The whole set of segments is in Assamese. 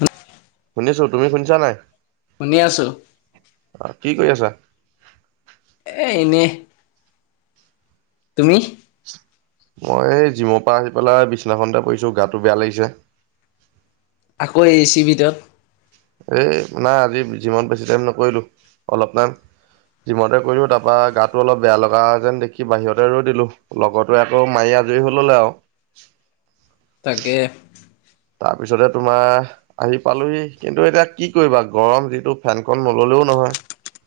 ন শুনিছো তুমি শুনিছা নাই শুনি আছো অ', কি কৰি আছা [inaudible] এ ইনে তুমি মই এই জিমৰ পৰা আহি পেলাই বিছনাখনতে পৰিঢ়ছো গাটো বেয়া লাগিছে [unintelligible] আকৌ এই চি ভিতৰত এ নাই আজি যিমানত বেছি টাইম নকৰিলো অলপ টাইম যিমতে কৰিলো তাৰপা গাটো অলপ বেয়া লগা যেন দেখি বাহিৰতে ৰই দিলো লগৰতো আকৌ মাৰি আজৰি হৈ ললে আৰু তাকে তাৰপিছতে তোমাৰ আহি পালোহি কিন্তু এতিয়া কি কৰিবা গৰম যিটো ফেনখন নললেও নহয় [unintelligible]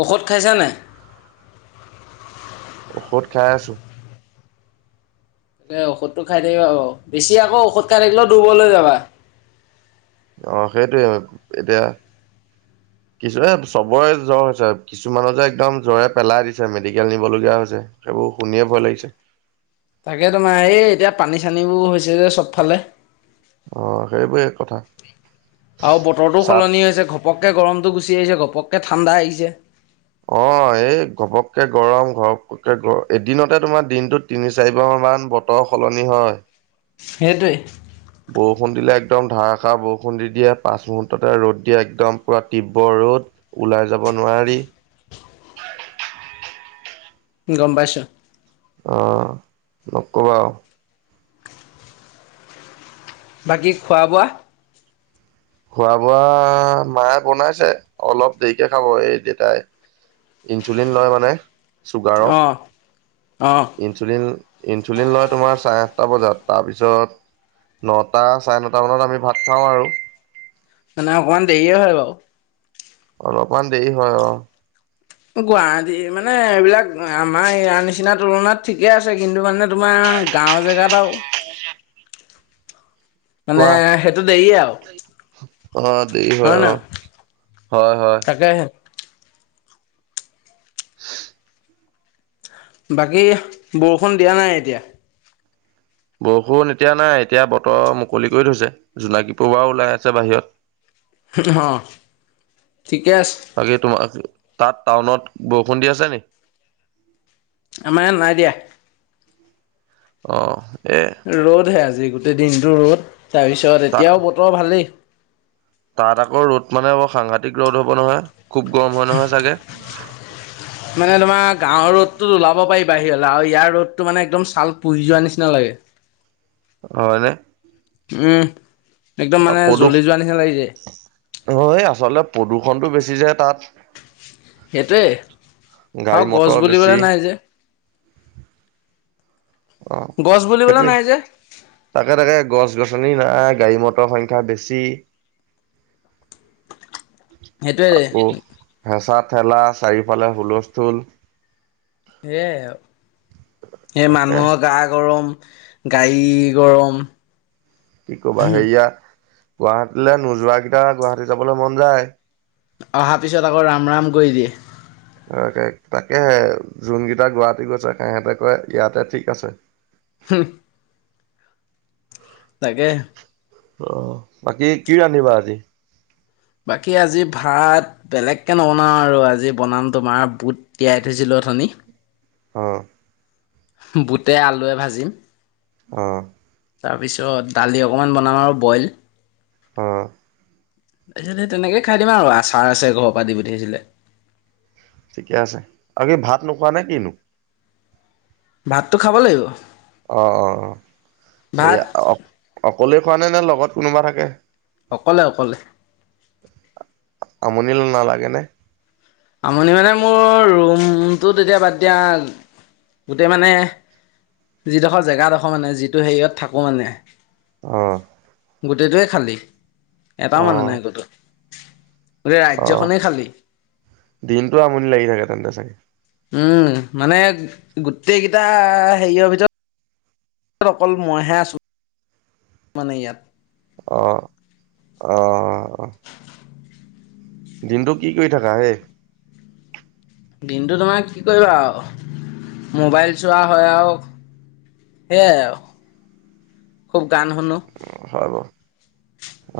ঔষধ খাইছানে ঔষধ খাই আছো [inaudible] তাকে ঔষধটো খাই থাকিব বেছি আকৌ ঔষধ খাই থাকিলেও দুবলৈ যাবা অহ সেইটোৱে এতিয়া [inaudible] কিছু চবৰে জ্বৰ হৈছে কিছু মানুহ যে একদম জ্বৰে পেলাই দিছে মেডিকেল নিবলগীয়া হৈছে ব শুনিয়ে ভয় লাগিছে তাকে তোমাৰ এই এতিয়া পানী চানীবোৰ হৈছে যে চবফালে অ সেইবোৰে কথা আৰু বতৰটো চাত সলনি হৈছে ঘপককৈ গৰমটো গুচি আহিছে ঘপককৈ ঠাণ্ডা আহিছে অ', এই ঘপককে গৰম, ঘৰককে গৰ এদিনতে তোমাৰ দিনটোত তিনি চাৰিবাৰ মান ইমান বতৰ সলনি হয়। সেইটোৱে। বৰষুণ দিলে একদম ধাৰাষাৰ বৰষুণ দি দিয়ে, পাঁচ মুহূৰ্ততে ৰ'দ দিয়ে একদম পুৰা তীব্ৰৰ ৰ'দ, ওলাই যাব নোৱাৰি গম পাইছোঁ। অহ নকবা আও। বাকী খোৱা বোৱা খোৱা বোৱা মায়ে বনাইছে, অলপ দেৰিকে খাব, এই দেউতাই ইনচুলিন লয় মানে, চুগাৰৰ, অ অ ইনচুলিন ইনচুলিন লয় তোমাৰ চাৰে আঠটা বজাত, তাৰপিছত নটা, চাৰে নটা মানত আমি ভাত খাওঁ আৰু। মানে অকমান দেৰিয়ে হয় বাৰু। অলপমান দেৰি হয়, অ। গুৱাহাটী মানে, এইবিলাক আমাৰ ইয়াৰ নিচিনা তুলনাত ঠিকে আছে কিন্তু মানে তোমাৰ গাঁও জেগাত আৰু [inaudible] মানে কোৱা, সেইটো দেৰিয়ে আৰু অ', দেৰি হয়, অ। হয়-হয়। তাকেহে [inaudible] বাকী, বৰষুণ দিয়া নাই এতিয়া?। বৰষুণ এতিয়া নাই, এতিয়া বতৰ মুকলি কৰি থৈছে। জোনাকী পৰোৱাও ওলাই আছে বাহিৰত। অ', ঠিকে আছ বাকী তোমাক, তাত টাউনত বৰষুণ দি আছে নি?। আমাৰ ইয়াত নাই দিয়া। অ' এ ৰ'দহে আজি গোটেই দিনতটো ৰ'দ, তাৰপিছত তা এতিয়াও বতৰ ভালেই। তাত আকৌ ৰ'দ মানে বৰ সাংঘাতিক ৰ'দ হ'ব নহয়। খুব গৰম হয় নহয় চাগে?। মানে তোমাৰ, গাঁৱৰ ৰ'দটোত ওলাব পাৰি বাহিৰলে, আৰু ইয়াৰ ৰ'দ টো মানে একদম ছাল পুৰি যোৱা নিচিনা লাগে। হয়নে? উম, একদম মানে, প্ৰদূষ জ্বলি যোৱা নিচিনা লাগি যায়। নটো বেছি যে তাত। সেইটোৱে, গাড়ী আৰু গছ মটৰ বেছি বুলিবলৈ নাই যে। অ', গছ বুলিবলৈ সেইটোৱে। নাই যে তাকে তাকে গছ গছনি নাই গাড়ী মটৰৰ সংখ্যা বেছি সেইটোৱে আকৌ হেঁচা ঠেলা, চাৰিওফালে হুলস্থুল সেয়াই আৰু, এ তাকে মানুহৰ গা গৰম গাড়ীৰ গৰম কি কবা, হেৰিয়া, গুৱাহাটীলে নোযোৱাকেইটা গুৱাহাটী যাবলৈ মন যায়। অহাৰ পিছত আকৌ ৰামৰাম কৰি দিয়ে। ত-তাকেহে জোনকেইটা গুৱাহাটী গৈছে, সিহঁতে কয় ইয়াতে ঠিক আছে। হূহ। তাকে। অ', বাকী কি ৰান্ধিবা আজি? বাকী আজি ভাত, বেলেগকে নবনাও আৰু আজি বনাম তোমাৰ বুট তিয়াই থৈছিলো অথনি। অ। বুটে আলুৱে ভাজিম। অ। তাৰপিছত, দালি অকণমান বনাম আৰু বইল। অ। তাৰপিছত, হে তেনেকে খাই দিম আৰু আচাৰ আছে ঘৰৰ পৰা দি পঠিছিলে। ঠিকে আছে, বাকি ভাত নোখোৱা নে কিনো? ভাত'টো খাব লাগিব। অ', অ', ভাত সেয়া অ-অকলে খোৱা নে, নে লগত কোনোবা থাকে? অকলে-অকলে। নালাগেনে? আমনি মানে মোৰ, ৰুমটো তেতিয়া বাদ দিয়া গোটেই মানে যিডোখৰ জেগাডোখৰ মানে যিটো হেৰিয়ত থাকোঁ মানে আহ গোটেইটোৱে খালী এটাও মানে নাই গোটত গোটেই অ ৰাজ্যখনেই খালী দিনটো আমনি লাগি থাকে তেন্তে চাগে মানে গোটেইকেইটা হেৰিয়ৰ ভিতৰত তত অকল মইহে আছোঁ মানে ইয়াত আহ আহ আহ দিনটো কি কৰি থাকা হেই দিনটো তোমাৰ কি কৰিবা মোবাইল চোৱা হয় আৰু সেয়াই খুব গান শুনো হয় বাৰু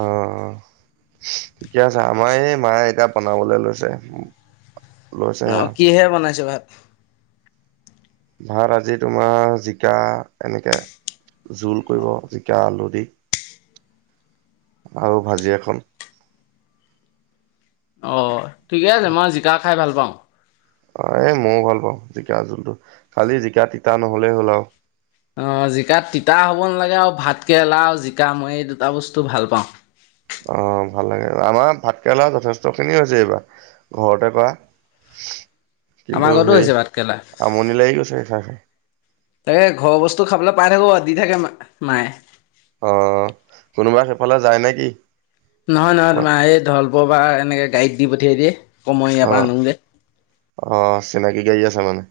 অ অ ঠিকে আছে আমাৰ এই মায়ে এতিয়া বনাবলৈ লৈছে লৈছে অ কিহে বনাইছে ভাত ভাত আজি তোমাৰ জিকা এনেকে জোল কৰিব জিকা আলু দি আৰু ভাজি এখন অ ঠিকে আছে মই জিকা খাই ভাল পাম অ এই মইও ভাল পাওঁ জিকা জোলটো খালি জিকা তিতা নহলেই হ'ল আৰু অ জিকাত তিতা হ'ব নালাগে আৰু ভাত কেৰেলা আৰু জিকা মই এই দুটা বস্তু ভাল পাওঁ অ ভাল লাগে আমাৰ ভাতকেৰেলা যথেষ্ট খিনি হৈছে এইবাৰ ঘৰতে কৰা আমাৰ কিন্তু ঘৰতো সেই হৈছে ভাত কেৰেলা। আমনি লাগি গৈছে এষা খে এই ঘৰৰ বস্তু খাবলৈ পাই থাকো দি থাকে মায়ে অ কোনোবা সেইফালে যায় নে কি নহয় নহয় তোমা এই ধল প বা এনেকে গাইীত দি পঠিয়াই দিয়ে অ মই ইয়াৰ পৰা আনো যে গ আছা মানে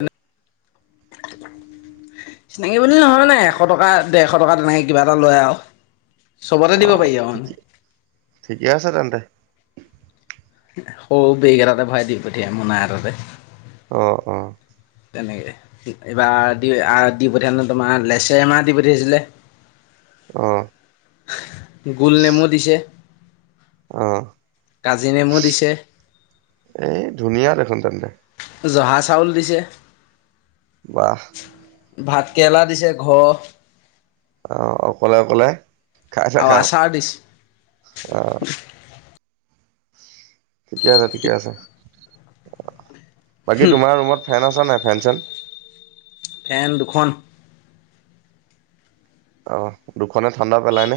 চিনাকি বুলি নহয় নে এশ টকা ডেৰশ টকা তেনেকৈ কিবা এটা লয় আৰু চবতে অ দিব পাৰি আৰু মানে ঠিকে ঠিকে আছে তেন্তে সৰু বেক এটাতে ভৰাই দি পঠিয়াই মোনা এটাতে অঁ অঁ তেনেকৈ এইবাৰ দি দি পঠিয়াল নো তোমাৰ লেচেৰমাহ দি পঠিয়াইছিলে আহঁ গুল নেমো দিছে আহ কাজি নেমু দিছে এই ধুনীয়া দেখোন তেন্তে জহা চাউল দিছে ৱাহ ভাতকেৰেলা দিছে ঘৰ আহ অকলে অকলে খাই থাকা আৰু আচাৰ দিছে আহ ঠিকে আছে ঠিকে আছে বাকী তোমাৰ ৰুমত ফেন আছ নাই থেনঞ্চন ফেন দুখন আহ দুখনে ঠাণ্ডা পেলাইনে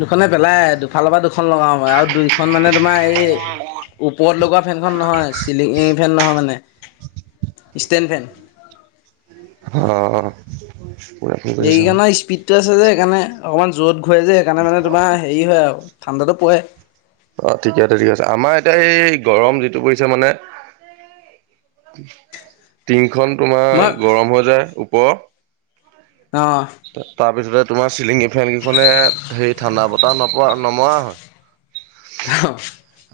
দুখনে পেলাই দুফালৰ পৰা দুখন লগাও আৰু দুইখন মানে তোমাৰ এই ওপৰত লগোৱা ফেনখন নহয় চিলিং ফেন নহয় মানে ষ্টেনভেন অ পুৰা ফোন কৰিছে বেিক চাওঁ ন স্পিড যে সেইকাৰণে অকণমান যত ঘূৰেই যে সেইণোনে তোমাৰ হেৰি হয় আৰু ঠাণ্ডাতো পৰে অ ঠিকে আছে ঠিকে আছে আমাৰ এতিয়া এই গৰম যিটো পৰিছে মানে টিংখন মই তোমাৰ গৰম হৈ যায় ওপৰৰত অঁ তাৰপিছতে তোমাৰ চিলিঙ ফেনকেইখনে হেৰি ঠাণ্ডা বতাহ নপৰা নমৰা হয় অ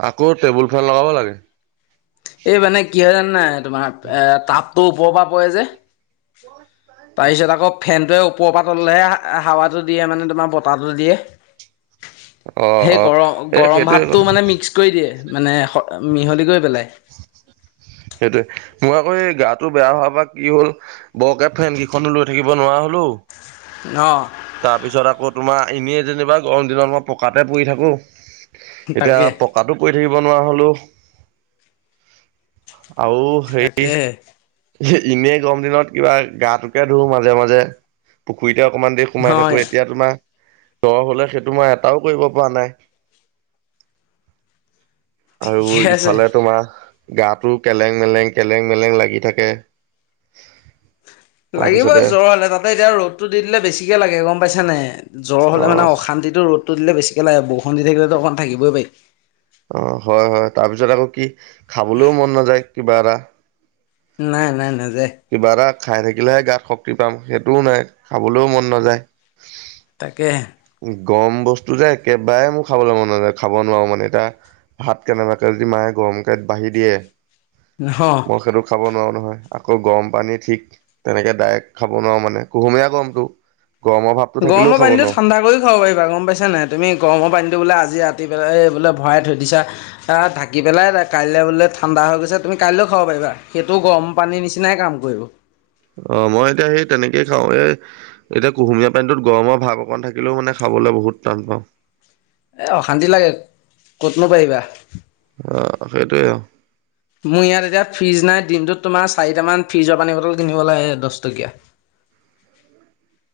আকৌ টেবুল ফেন লগাব লাগে এই মানে কি হয় জান নাই তোমাৰ এ াপতটো ওপৰৰ পৰা পৰে যে তাৰপিছত আকৌ ফেনটোৱে কওপপাতলেহে হাৱাটো দিয়ে মানে তোমাৰ বতাহটো দিয়ে অ সেই অ গৰম এই গৰম সেইটোৱে ভাপটো কথা মানে মিক্স কৰি দিয়ে মানে মিহলি কৰি পেলাই সেইটোৱে মই আকৌ এই গাটো বেয়া হোৱাৰ পৰা কি হল বৰকে ফেন কেইখনো লৈ থাকিব নোৱাৰা হলো অ' তাৰপিছত আকৌ তোমাৰ এনেই যেনিবা গৰম দিনত মই পকাতে পৰি থাকো এতিয়া তাকে পকাাতো পৰি থাকো বনোৱা হলো আৰুও সেই তাকে ইনেই গৰম দিনত কিবা গা টোকে ধো মাজে মাজে পুখুৰীত এতি অকমান দেৰি সোমাই থাকো হয় এতিয়াোমাৰ ত হলে সেইটো মই এটাও কৰিব পৰা নাই আৰু ঠিকে আছে। ইফালে তোমাৰ গাটো কেলেং মেলেং কেলেং মেলেং লাগি থাকে লাগিবই তাৰপিছতে জ্বৰ হ'লে তাতে এতিয়া ৰ'দটো দি দিলে বেছিকে লাগে গম পাইছ নে জ্বৰ অ হ'লোনে অান্তিটো ৰদতটো দিলেিে লাগে বহু সন্ধি থাকিলেো অকণ থাকিবই পাই তাৰ পিছত আকৌ কি খাবলৈও মন নাযায় কিবা এটা নাই নাই নাই কিবা এটা খাই থাকিলেহে গাত শক্তি পাম সেইটোও নাই খাবলৈও মন নাযায় তাকেহে গম বস্তু যে একেবাৰে মোৰ খাবলৈ মন নযায় খাব নোৱাৰো মানে এটা ভাত কেনেবাকে য মাহে গৰম কত বাঢ়ি দিয়ে নহ মই সেইটো খাব নোৱাৰো নহয় আকৌ গৰম পানী ঠিক তেনেকে ডাইৰেক্ট খাব নোৱাৰো মানে কুহুমীয়া গমতটো গৰমৰ ভাৱটো থাকিলেও খাব ন খব পাৰিবা গম পাইছা নাই তুমি গৰমৰ পানীতটো বোলে আজি ৰাতি পেলাই বোলে ভৰাই থৈ দিছাঢাকি পেলাইা কাইলৈ বোলে ঠাণ্ডা হৈ গৈছে তুমি কাইলৈও খাব পাৰিবা সেইটো গৰম পানী নিচিনাই কাম কৰিব অ মই এতিয়া সেই তেনেকেই খাও এ এতিয়া কুহুমীয়া পানীতটোত গৰমৰ ভাৱ অকণ থাকিলেও মানে খাওঁ খাবলৈ বহুত টান পাওঁ এ অশান্তি লাগে ক'তনো পাৰিবা অ সেইটোৱে মোৰ ইয়াত এতিয়া ফ্ৰিজ নাই দিনটোত তোমাৰ চাৰিটামান ফ্ৰিজৰ পানী বটল কিনিব লাগে দহ টকীয়া উ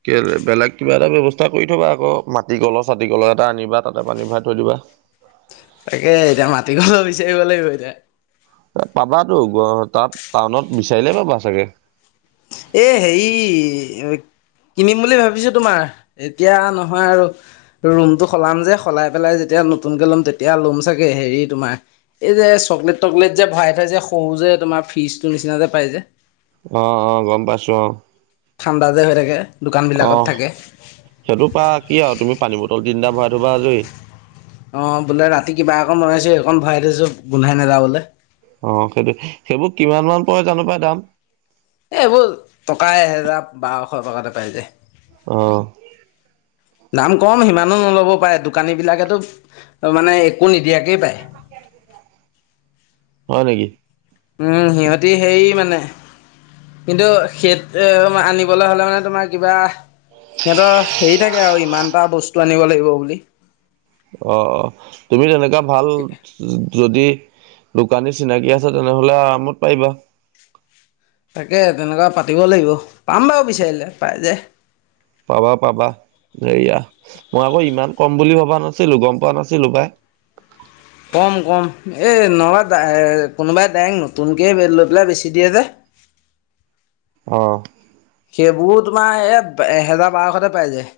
কে বেলেগ কিবা এটা ব্যয়ৱস্থা কৰি থবা আকৌ মাটি কলৰ চাটি কলৰ এটা আনিবা তাতে পানী ভৰাই থৈ দিবা অ তাকে এতিয়া মাটি ঘল বিচাৰিব লাগিব এতিয়া এ পাবাতো গ তাত টাউনত বিচাৰিলেই পাবা চাগে এ হে কিনিম বুলি ভাবিছো তোমাৰ এতিয়া নহয় আৰু ৰুমটো সলাম যে সলাই পেলাই যেতিয়া নতুনকে ল'ম তেতিয়া ল'ম চাগে হেৰি তোমাৰ এই যে চকলেট তকলেট যে ভৰাই থাই যে সহ যেে তোমাৰ ফিজটো নিচিনা যে পাই যে অ অ গম পাইছো অ ঠাণ্ডা যে হৈ থাকে দোকানবিলাকত আহ থাকে সেইটো পাৰ কি আৰু তুমি পানী বটল না ভৰাই থবা আজৰি অ বোলে ৰাতি কিবা অকণ বনাইছো অকণ ভৰাই থৈছো গোন্ধাই নাযাওঁ বোলে অ সেইটো সেইবোৰ কিমান মান পৰে জানো পাই দাম? এ-এইবোৰ টকা এহেজাৰ বাৰশ টকাতে পাই যায়। অহ। দাম কম সিমানো নল'ব পাৰে দোকানী বিলাকেতো মানে একো নিদিয়াকেই পায়। হয় নেকি। উম সিহঁতি সেই মানে। কিন্তু সেইটো আনিবলৈ হ'লে মানে তোমাৰ কিবা। - সিহঁতৰ হেৰি থাকে আৰু ইমান এটা বস্তু আনিব লাগিব বুলি। অ অ তুমি তেনেকুৱা ভাল যদি। - দোকানী চিনাকি আছে তেনেহলে আৰামত পাৰিবা। তাকে তেনেকুৱা পাতিব লাগিব পাম বাৰু বিচাৰিলে পাই যে। পাবা পাবা। হেয়া মই আকৌ ইমান কম বুলি ভবা নাছিলো গম পোৱা নাছিলো পাই। কম কম এই নবা কোনোবাই ডেং নতুনকে ব লৈ পেলাই বেছি দিয়ে যে। অহ সেইবোৰ তোমাৰ এ-এহেজাৰ বাৰশতে পাই যায়।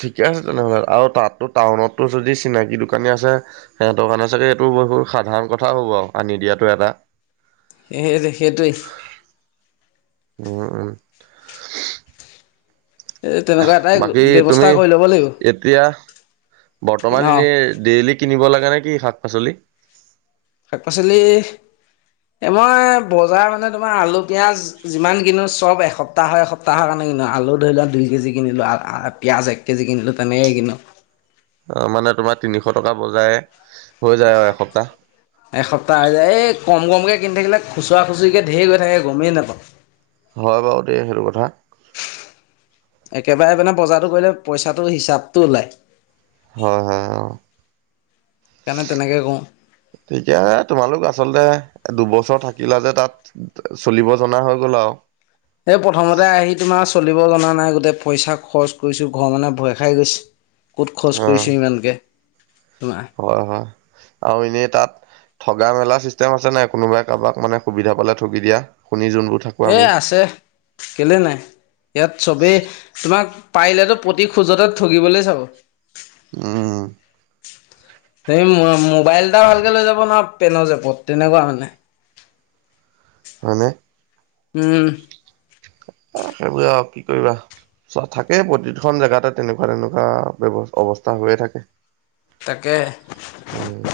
ঠিকে আছে তেনেহ'লে আৰু তাতো টাউনতটো যদি চিনাকি দোকানী আছে সে দোকানী চাগে। - এইটো বসত সাধাৰণ কথা হ'ব আনি দিয়তটো এটা। সেই [unintelligible] সেইটোৱেই। উম [unintelligible] এই তেনেকুৱা এটাই বাকী তুমি ব্যৱস্থা কৰি ল'ব লাগিব এতিয়া। বৰ্তমান অ এনে ডেইলি কিনিব লাগা নে কি শাক-পাচলি? শাক-পাচলি এ মই বজাৰ মানে তোমাৰ আলু পিয়াজ যিমান কিনো চব এসপ্তাহৰ এসপ্তাহৰ কাৰণে। ক আলু ধৰি লোৱা দুই কেজি কিনিলো পিয়াজ এক কেজি কিনিলো তেনেকে কিনো। অ মানে তোমাৰ তিনিশ টকা বজাই। - এসপ্তাহ হৈ যায় এই কম কম। - [unintelligible] কৈ কিন থাকিলে খুচুৰাুচৰিকে ঢেৰ হৈ থাকে গমেই নাপাওঁ। হয় বাৰু দেই সেইটো কথা। একেবাৰে মানে বজাৰটো কৰিলে পইচাটো হিচাপটো ওলাই। হয় হয় আৰু। সেইকাৰণে তেনেকৈ কৰোঁ ঠিকে তোমালোক আচলতে। - দুবছৰ থাকিলা যে তাত চলিব জনা হৈ গ'ল আৰু। এই প্ৰথমতে আহি তোমাৰ চলিব জনা নাই গোটেই পইচা খৰচ কৰিছো ঘৰ মানে ভয় খাই গৈছে। ক'ত খৰচ অ কৰিছো ইমানকে। হয় হয় আৰু এনেই তাত। - ঠগা মেলা চিষ্টেম আছে নাই কোনোবাই কাৰোবাক মানে সুবিধা পালে ঠগি দিয়া? শুণি যোনবোৰ থাকোঁ এ আমি। আছে কেলে নাই ইয়াত চবেই তোমাক পাৰিলেতো প্ৰতি খোজতে ঠগিবলৈ চাব। উ সে মোবাইল এটা ভালকে লৈ যাব নোৱাৰা পেনৰ জেপত তেনেকুৱা মানে। হয়নে? উম, সেইবুৰে আৰু কি কৰিবা। চোৱা থাকেই প্ৰতিখন জেগাতে তেনেকুৱা তেনেকুৱা ব্যৱ অৱস্থা হৈয়ে থাকে। তাকে। উম।